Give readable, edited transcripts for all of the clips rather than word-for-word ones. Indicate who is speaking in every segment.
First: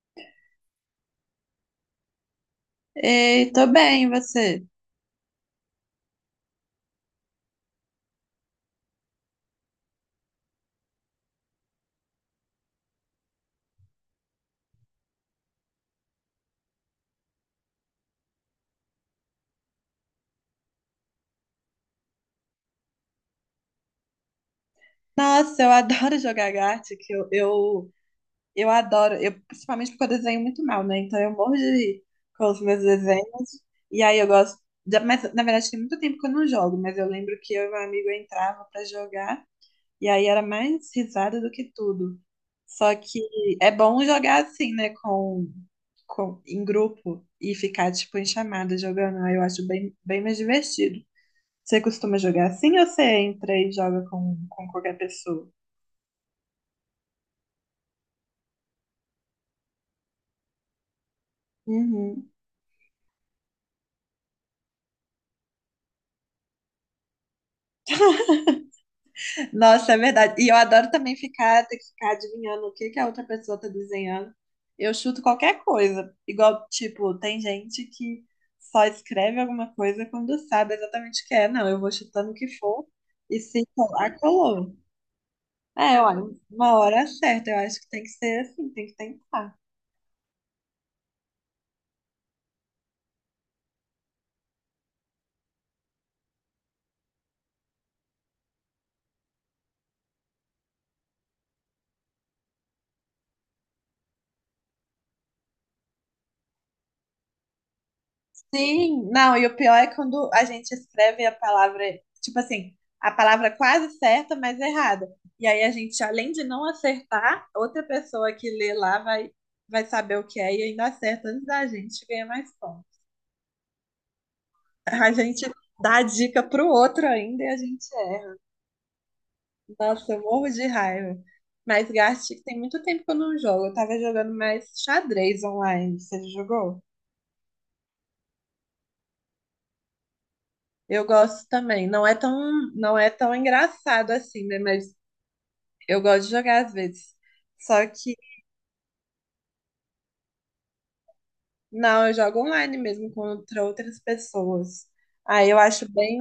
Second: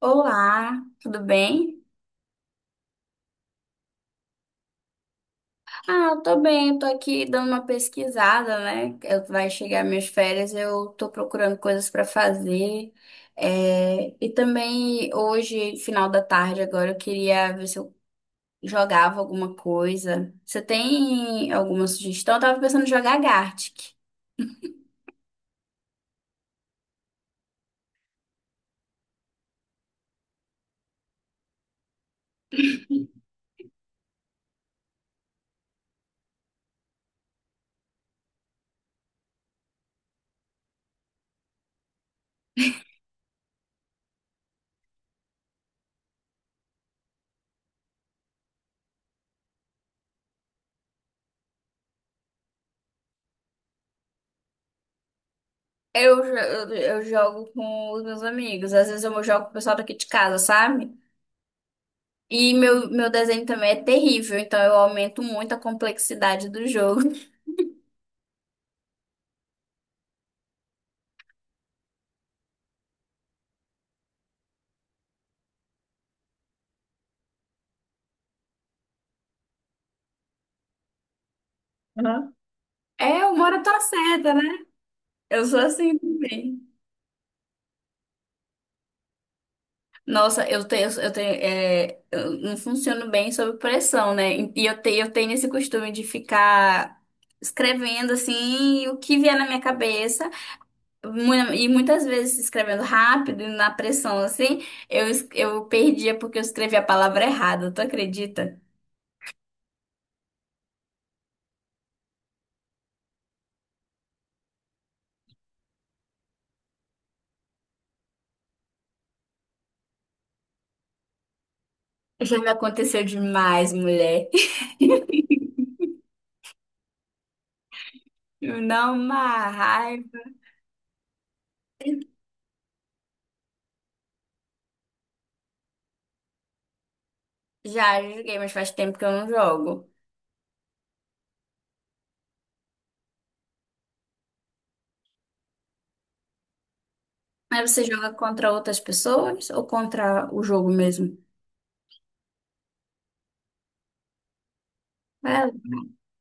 Speaker 1: Olá, tudo bem?
Speaker 2: Ei, tô bem, e você?
Speaker 1: Eu tô bem, eu tô aqui dando uma pesquisada, né? Eu, vai chegar minhas férias, eu tô procurando coisas pra fazer. É, e também hoje, final da tarde, agora eu queria ver se eu jogava alguma coisa. Você tem alguma sugestão? Eu tava pensando em jogar Gartic.
Speaker 2: Nossa, eu adoro jogar Gartic, eu adoro, eu, principalmente porque eu desenho muito mal, né? Então eu morro de rir com os meus desenhos, e aí eu gosto, mas na verdade tem muito tempo que eu não jogo, mas eu lembro que eu e meu amigo entrava pra jogar, e aí era mais risada do que tudo. Só que é bom jogar assim, né, com, em grupo, e ficar, tipo, em chamada jogando, aí eu acho bem, bem mais divertido. Você costuma jogar assim ou você entra e joga com qualquer pessoa?
Speaker 1: Eu jogo com os meus amigos, às vezes eu jogo com o pessoal daqui de casa, sabe?
Speaker 2: Uhum.
Speaker 1: E meu desenho também é terrível, então eu aumento muito a complexidade do jogo.
Speaker 2: Nossa, é verdade. E eu adoro também ficar, ter que ficar adivinhando o que que a outra pessoa tá desenhando. Eu chuto qualquer coisa. Igual, tipo, tem gente que só escreve alguma coisa quando sabe exatamente o que é. Não, eu vou chutando
Speaker 1: Aham.
Speaker 2: o que for
Speaker 1: É, eu
Speaker 2: e
Speaker 1: moro na
Speaker 2: se colar,
Speaker 1: tua, né?
Speaker 2: colou.
Speaker 1: Eu sou assim
Speaker 2: É, olha,
Speaker 1: também.
Speaker 2: uma hora é certa. Eu acho que tem que ser assim, tem que tentar.
Speaker 1: Nossa, eu não funciono bem sob pressão, né? E eu tenho esse costume de ficar escrevendo assim o que vier na minha cabeça, e muitas vezes escrevendo rápido, e na pressão assim, eu perdia porque eu escrevi a palavra errada, tu acredita?
Speaker 2: Sim, não, e o pior é quando a gente escreve a palavra, tipo assim, a palavra quase certa, mas errada. E aí a gente, além de não acertar, outra pessoa que lê lá vai, vai saber o que é e ainda acerta antes da gente ganha
Speaker 1: Já me
Speaker 2: mais ponto.
Speaker 1: aconteceu demais, mulher.
Speaker 2: A gente dá a dica pro outro ainda e a gente erra.
Speaker 1: Não, uma
Speaker 2: Nossa,
Speaker 1: raiva.
Speaker 2: eu morro de raiva. Mas Gartic tem muito tempo que eu não jogo. Eu tava jogando mais xadrez online. Você já jogou?
Speaker 1: Já joguei, mas faz tempo que eu não jogo.
Speaker 2: Eu gosto também. Não é tão engraçado assim, né? Mas eu gosto de jogar às vezes.
Speaker 1: Aí você
Speaker 2: Só
Speaker 1: joga
Speaker 2: que,
Speaker 1: contra outras pessoas ou contra o jogo mesmo?
Speaker 2: não, eu jogo online mesmo contra outras pessoas.
Speaker 1: É.
Speaker 2: Aí eu acho bem.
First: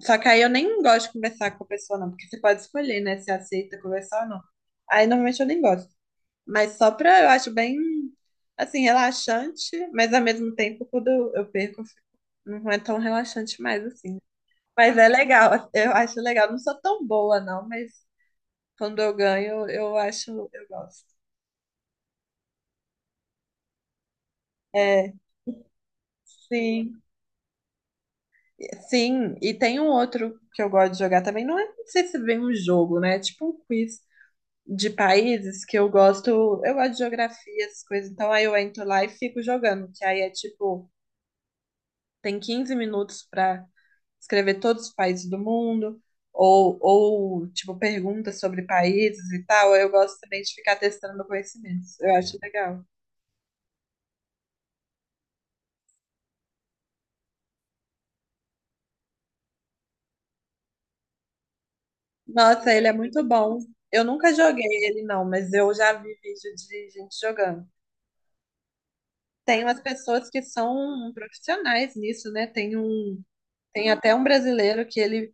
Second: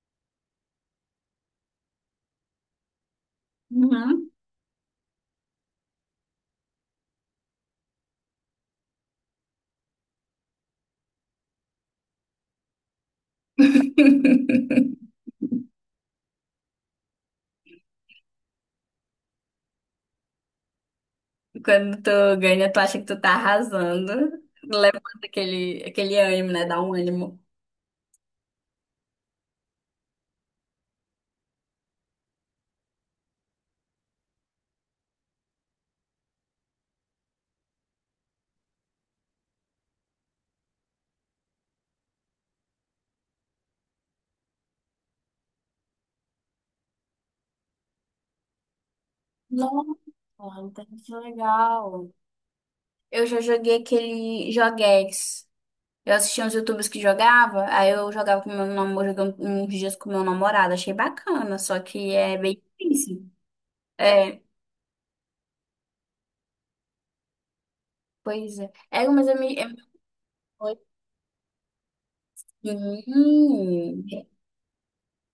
Speaker 2: Só que aí eu nem gosto de conversar com a pessoa, não, porque você pode escolher, né, se aceita conversar ou
Speaker 1: Uhum.
Speaker 2: não. Aí normalmente eu nem gosto. Mas só pra, eu acho bem, assim, relaxante, mas ao mesmo tempo, quando eu perco, não é tão relaxante mais, assim. Mas é legal, eu acho legal. Não sou tão boa, não, mas quando eu ganho, eu acho, eu gosto.
Speaker 1: Quando tu ganha, tu acha que tu tá arrasando.
Speaker 2: É,
Speaker 1: Levanta aquele ânimo, né? Dá um
Speaker 2: sim.
Speaker 1: ânimo.
Speaker 2: Sim, e tem um outro que eu gosto de jogar também. Não, é, não sei se vem um jogo, né? É tipo um quiz de países que eu gosto. Eu gosto de geografia, essas coisas. Então aí eu entro lá e fico jogando. Que aí é tipo, tem 15 minutos pra escrever todos os países do mundo. Ou tipo, perguntas sobre países e tal. Eu gosto também de
Speaker 1: Nossa,
Speaker 2: ficar
Speaker 1: entendi, que
Speaker 2: testando conhecimentos.
Speaker 1: legal.
Speaker 2: Eu acho legal.
Speaker 1: Eu já joguei aquele joguex. Eu assistia uns YouTubers que jogava, aí eu jogava com meu namorado, jogava uns dias com meu namorado. Achei bacana, só que é bem
Speaker 2: Nossa, ele é muito
Speaker 1: difícil.
Speaker 2: bom. Eu nunca
Speaker 1: É,
Speaker 2: joguei ele, não, mas eu já vi vídeo de gente jogando.
Speaker 1: pois é.
Speaker 2: Tem umas pessoas que são profissionais nisso, né? Tem
Speaker 1: Sim.
Speaker 2: até um brasileiro que ele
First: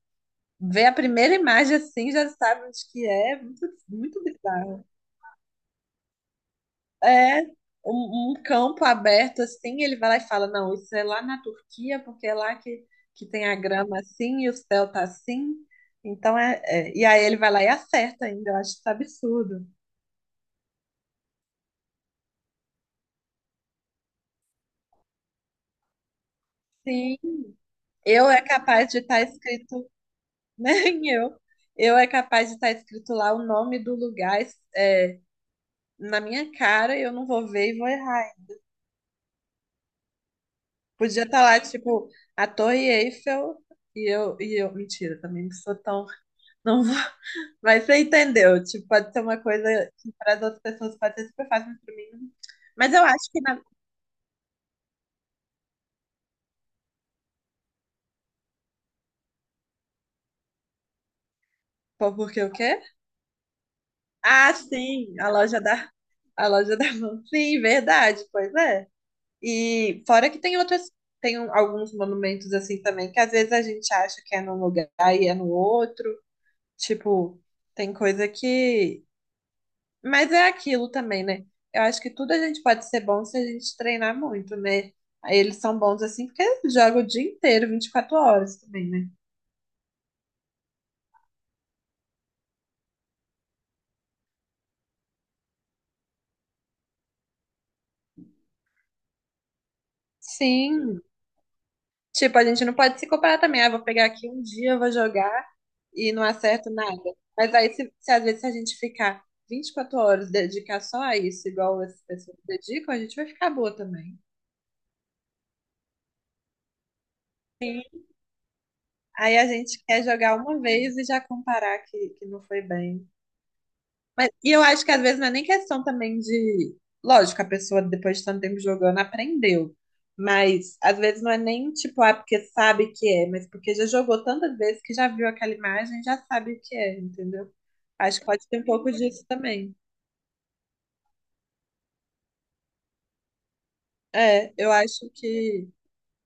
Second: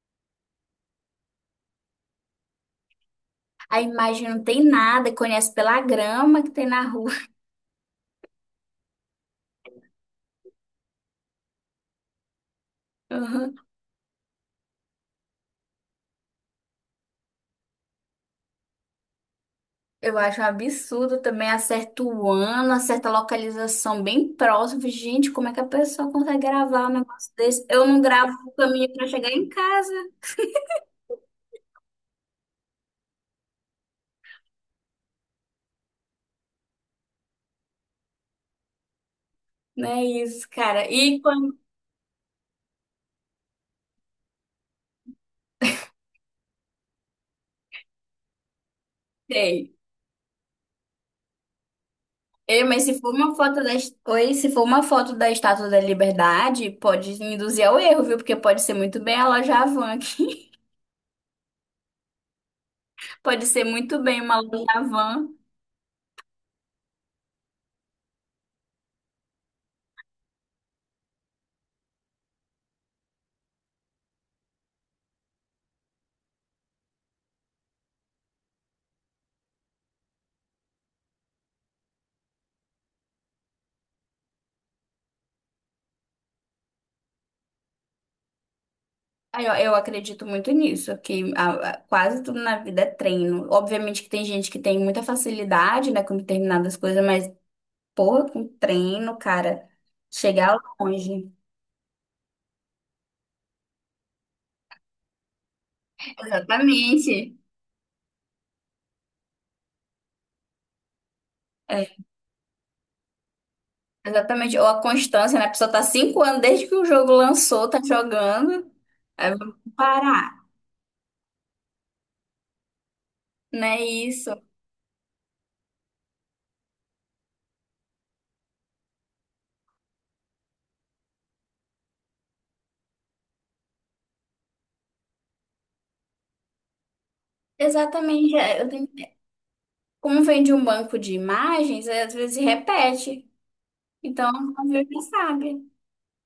Speaker 2: vê a primeira imagem assim, já sabe onde que é, muito,
Speaker 1: A
Speaker 2: muito
Speaker 1: imagem não tem
Speaker 2: bizarro.
Speaker 1: nada, conhece pela grama que tem na rua.
Speaker 2: É um campo aberto assim, ele vai lá e fala, não, isso é lá na Turquia, porque é lá que tem
Speaker 1: Uhum.
Speaker 2: a grama assim e o céu tá assim. Então e aí ele vai lá e acerta ainda, eu acho isso absurdo.
Speaker 1: Eu acho um absurdo também, acerta o ano, acerta a localização bem próximo. Gente, como é que a pessoa consegue gravar um
Speaker 2: Sim,
Speaker 1: negócio desse? Eu não
Speaker 2: eu
Speaker 1: gravo
Speaker 2: é
Speaker 1: o
Speaker 2: capaz
Speaker 1: caminho
Speaker 2: de
Speaker 1: para
Speaker 2: estar
Speaker 1: chegar em
Speaker 2: escrito
Speaker 1: casa.
Speaker 2: Nem eu. Eu é capaz de estar escrito lá o nome do lugar é, na minha cara e eu não vou ver e vou errar. Hein?
Speaker 1: Não é isso, cara. E
Speaker 2: Podia estar
Speaker 1: quando
Speaker 2: lá, tipo, a Torre Eiffel e eu. Mentira, também não sou tão. Não vou. Mas você entendeu? Tipo, pode ser uma
Speaker 1: tem?
Speaker 2: coisa que para as outras pessoas pode ser super fácil, mas para mim.
Speaker 1: Ei, mas
Speaker 2: Mas
Speaker 1: se
Speaker 2: eu
Speaker 1: for
Speaker 2: acho
Speaker 1: uma
Speaker 2: que na.
Speaker 1: foto da... est- Oi, se for uma foto da Estátua da Liberdade, pode induzir ao erro, viu? Porque pode ser muito bem a loja Havan aqui.
Speaker 2: Pô, porque o quê?
Speaker 1: Pode ser muito bem uma
Speaker 2: Ah,
Speaker 1: loja
Speaker 2: sim,
Speaker 1: Havan.
Speaker 2: a loja da. A loja da mão. Sim, verdade, pois é. E fora que tem outras, alguns monumentos assim também, que às vezes a gente acha que é num lugar e é no outro. Tipo, tem coisa que. Mas é aquilo também, né? Eu acho que tudo a gente pode ser bom se a gente treinar muito, né? Aí eles são bons assim porque jogam o dia inteiro, 24 horas também, né?
Speaker 1: Aí, ó, eu acredito muito nisso, que quase tudo na vida é treino. Obviamente que tem gente que tem muita facilidade, né, com determinadas coisas, mas, porra, com treino, cara, chegar
Speaker 2: Sim,
Speaker 1: longe.
Speaker 2: tipo, a gente não pode se comparar também. Ah, vou pegar aqui um dia, vou jogar e não acerto nada.
Speaker 1: Exatamente.
Speaker 2: Mas aí, se às vezes se a gente ficar 24 horas, dedicar só a isso, igual
Speaker 1: É,
Speaker 2: essas pessoas dedicam, a gente vai ficar boa também.
Speaker 1: exatamente. Ou a constância, né? A pessoa tá 5 anos desde que o jogo lançou, tá jogando. Aí
Speaker 2: Aí a
Speaker 1: vamos
Speaker 2: gente quer jogar
Speaker 1: parar,
Speaker 2: uma vez e já comparar que não foi bem.
Speaker 1: né?
Speaker 2: Mas,
Speaker 1: Isso.
Speaker 2: e eu acho que às vezes não é nem questão também de. Lógico, a pessoa depois de tanto tempo jogando aprendeu. Mas às vezes não é nem tipo, ah, porque sabe que é, mas porque já jogou tantas vezes que já viu aquela imagem, já sabe o que é, entendeu? Acho que
Speaker 1: Exatamente.
Speaker 2: pode ter um pouco disso também.
Speaker 1: Como vem de um banco de imagens, é, às vezes repete. Então,
Speaker 2: É,
Speaker 1: não
Speaker 2: eu
Speaker 1: vê o
Speaker 2: acho que
Speaker 1: sabe.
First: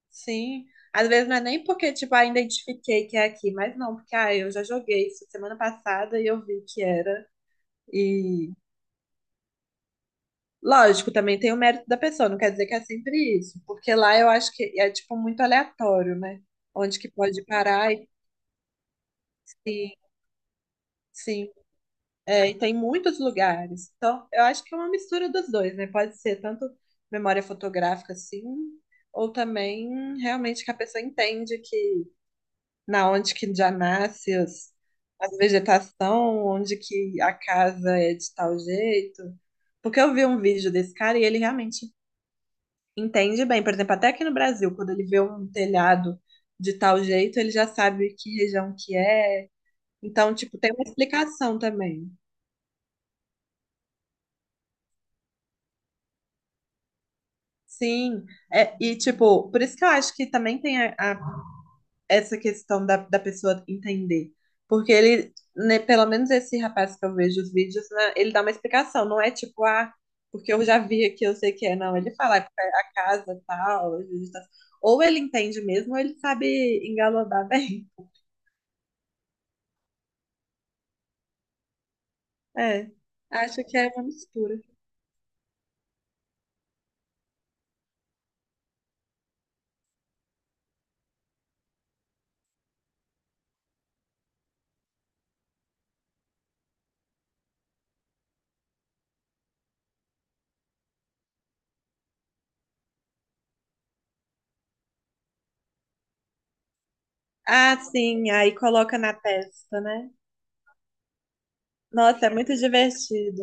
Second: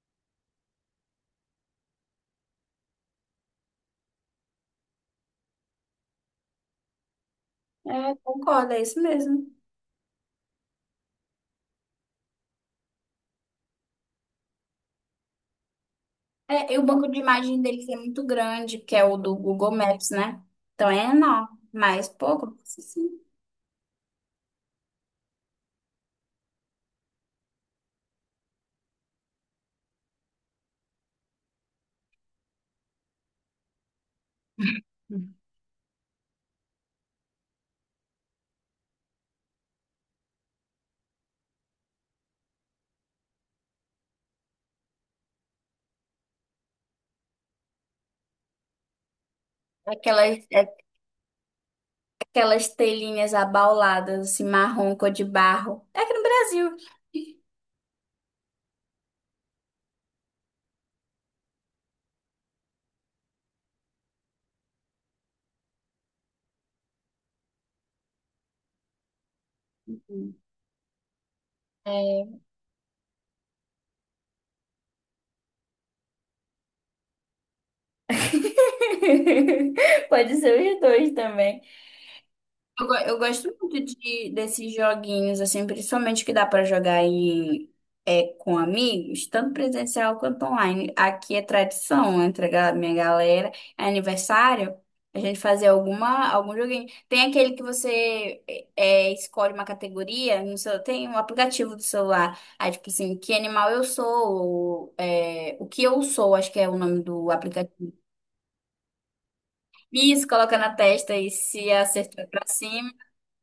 Speaker 2: sim. Às vezes não é nem porque, tipo, ah, identifiquei que é aqui, mas não, porque ah, eu já joguei isso semana passada e eu vi que era.
Speaker 1: É, concordo, é isso mesmo.
Speaker 2: Lógico, também tem o mérito da pessoa, não quer dizer que é sempre isso, porque lá eu acho que é tipo muito aleatório, né?
Speaker 1: É, e o
Speaker 2: Onde
Speaker 1: banco
Speaker 2: que
Speaker 1: de
Speaker 2: pode
Speaker 1: imagem deles
Speaker 2: parar
Speaker 1: é
Speaker 2: e
Speaker 1: muito grande, que é o do Google
Speaker 2: sim,
Speaker 1: Maps, né? Então é
Speaker 2: sim,
Speaker 1: enorme, mas
Speaker 2: é, e
Speaker 1: pouco,
Speaker 2: tem muitos
Speaker 1: sim.
Speaker 2: lugares. Então, eu acho que é uma mistura dos dois, né? Pode ser tanto memória fotográfica assim, ou também realmente que a pessoa entende que na onde que já nasce as, as vegetação, onde que a casa é de tal jeito. Porque eu vi um vídeo desse cara e ele realmente entende bem, por exemplo, até aqui no Brasil, quando ele vê um telhado de tal jeito, ele já sabe que região que é. Então,
Speaker 1: Aquelas,
Speaker 2: tipo,
Speaker 1: é-
Speaker 2: tem uma explicação também.
Speaker 1: aquelas telhinhas abauladas, assim, marrom, cor de barro. É aqui no Brasil.
Speaker 2: Sim, é, e tipo, por isso que eu acho que também tem essa questão da pessoa entender. Porque ele, né, pelo menos esse rapaz que eu vejo os vídeos, né, ele dá uma explicação, não é tipo, ah, porque eu já vi aqui, eu sei que é. Não, ele fala, é
Speaker 1: É.
Speaker 2: porque é a casa tal, a vegetação. Ou ele entende mesmo, ou ele sabe engabelodar bem.
Speaker 1: Pode ser os dois também.
Speaker 2: É,
Speaker 1: Eu gosto
Speaker 2: acho que
Speaker 1: muito
Speaker 2: é uma
Speaker 1: de,
Speaker 2: mistura.
Speaker 1: desses joguinhos, assim, principalmente que dá para jogar em, é, com amigos, tanto presencial quanto online. Aqui é tradição entre minha galera, é aniversário, a gente fazer alguma, algum joguinho. Tem aquele que escolhe uma categoria, no seu, tem um aplicativo do celular, aí tipo assim, que animal eu sou, ou, é, o que eu sou, acho que é o nome do
Speaker 2: Ah,
Speaker 1: aplicativo.
Speaker 2: sim, aí coloca na testa, né?
Speaker 1: Isso, coloca na testa e se
Speaker 2: Nossa,
Speaker 1: acertar
Speaker 2: é
Speaker 1: pra
Speaker 2: muito
Speaker 1: cima.
Speaker 2: divertido.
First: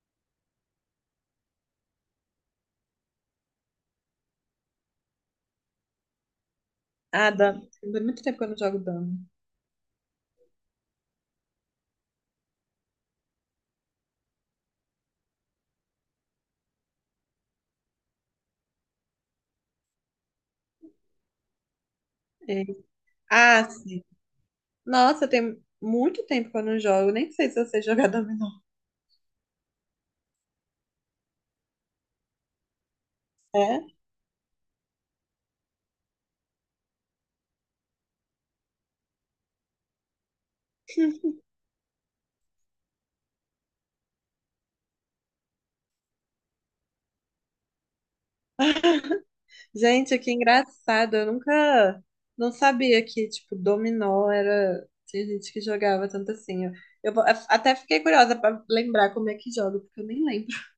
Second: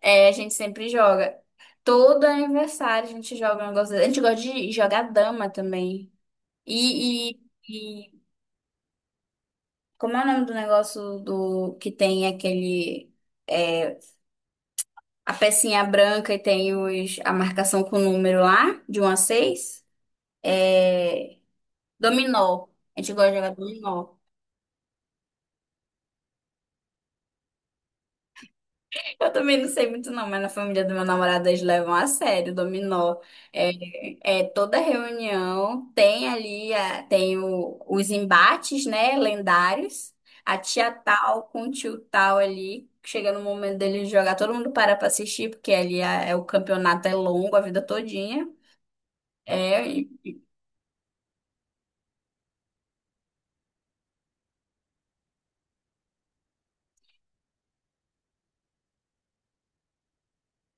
Speaker 1: É, a gente sempre joga. Todo aniversário a gente joga um negócio desse. A gente gosta de jogar dama também. E,
Speaker 2: Ah,
Speaker 1: e,
Speaker 2: dama. Tem
Speaker 1: e
Speaker 2: muito tempo que eu não jogo dama.
Speaker 1: como é o nome do negócio do que tem aquele, é, a pecinha branca e tem os, a marcação com o número lá, de um a seis. É,
Speaker 2: É.
Speaker 1: dominó. A gente gosta de jogar
Speaker 2: Ah, sim.
Speaker 1: dominó.
Speaker 2: Nossa, tem muito tempo que eu não jogo. Nem sei se eu sei jogar dominó.
Speaker 1: Eu também não sei muito não, mas na família do meu namorado eles levam a sério o dominó. É,
Speaker 2: É?
Speaker 1: é, toda reunião tem ali tem os embates, né, lendários. A tia tal com o tio tal ali, chega no momento dele jogar, todo mundo para para assistir, porque ali é, o campeonato é longo, a vida todinha. É,
Speaker 2: Gente, que engraçado. Eu nunca... Não sabia que, tipo, dominó era... Tinha gente que jogava tanto assim. Eu vou- até fiquei curiosa pra lembrar como é que joga, porque eu nem lembro.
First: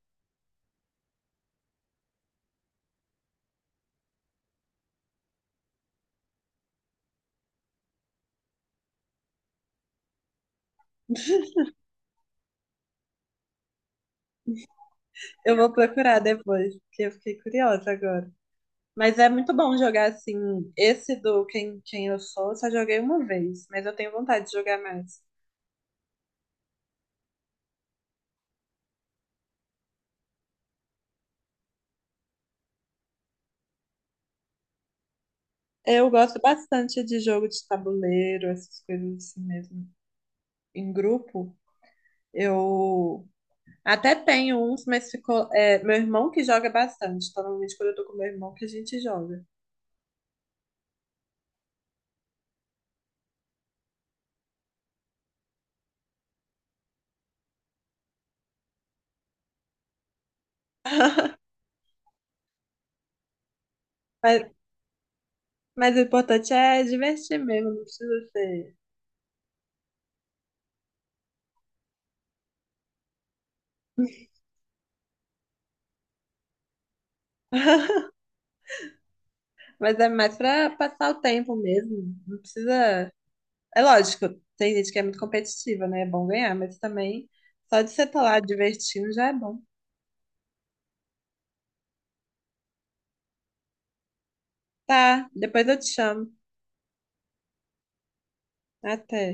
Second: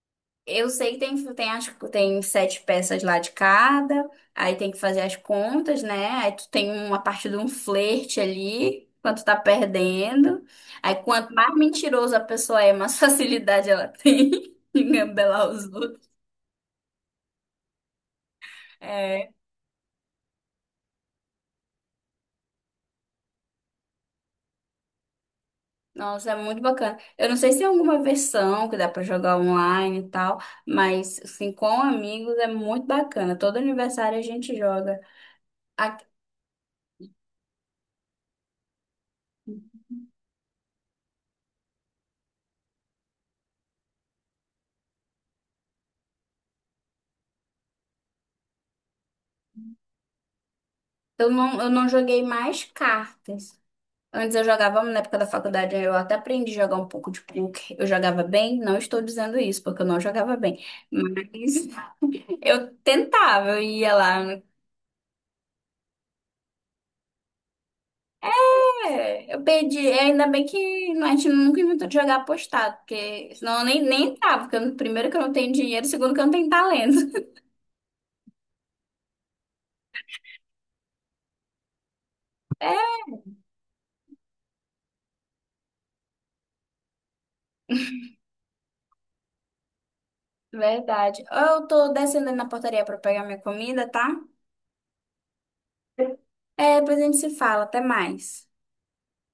Speaker 1: eu sei que tem 7 peças lá de cada, aí tem que fazer as contas, né? Aí tu tem uma parte de um flerte ali, quanto tá perdendo. Aí quanto mais mentiroso a pessoa é, mais facilidade ela tem em gambelar
Speaker 2: Eu
Speaker 1: os
Speaker 2: vou
Speaker 1: outros.
Speaker 2: procurar depois, porque eu fiquei curiosa agora. Mas é
Speaker 1: É,
Speaker 2: muito bom jogar assim. Esse do Quem Eu Sou, eu só joguei uma vez, mas eu tenho vontade de jogar mais.
Speaker 1: nossa, é muito bacana. Eu não sei se é alguma versão que dá pra jogar online e tal, mas assim, com amigos é muito bacana. Todo aniversário a gente joga. A-
Speaker 2: Eu gosto bastante de jogo de tabuleiro, essas coisas assim mesmo. Em grupo, eu até tenho uns, mas ficou. É, meu irmão que joga bastante. Então, normalmente, quando eu tô com meu irmão, que a gente joga.
Speaker 1: eu não, eu não joguei mais cartas. Antes eu jogava, na época da faculdade, eu até aprendi a jogar um pouco de poker. Eu jogava bem, não estou dizendo isso, porque eu não jogava bem. Mas eu tentava, eu ia lá.
Speaker 2: Mas, mas o importante é divertir mesmo, não precisa ser.
Speaker 1: É, eu perdi. É, ainda bem que a gente nunca inventou de jogar apostado, porque senão eu nem, nem entrava. Porque eu- primeiro que eu não tenho dinheiro, segundo que eu não tenho talento.
Speaker 2: Mas é mais pra passar o tempo mesmo. Não
Speaker 1: É,
Speaker 2: precisa. É lógico, tem gente que é muito competitiva, né? É bom ganhar, mas também só de você estar lá divertindo já é bom.
Speaker 1: verdade. Eu tô descendo ali na portaria para pegar minha comida, tá?
Speaker 2: Tá, depois eu te chamo.
Speaker 1: É, depois a gente se fala. Até mais.
Speaker 2: Até.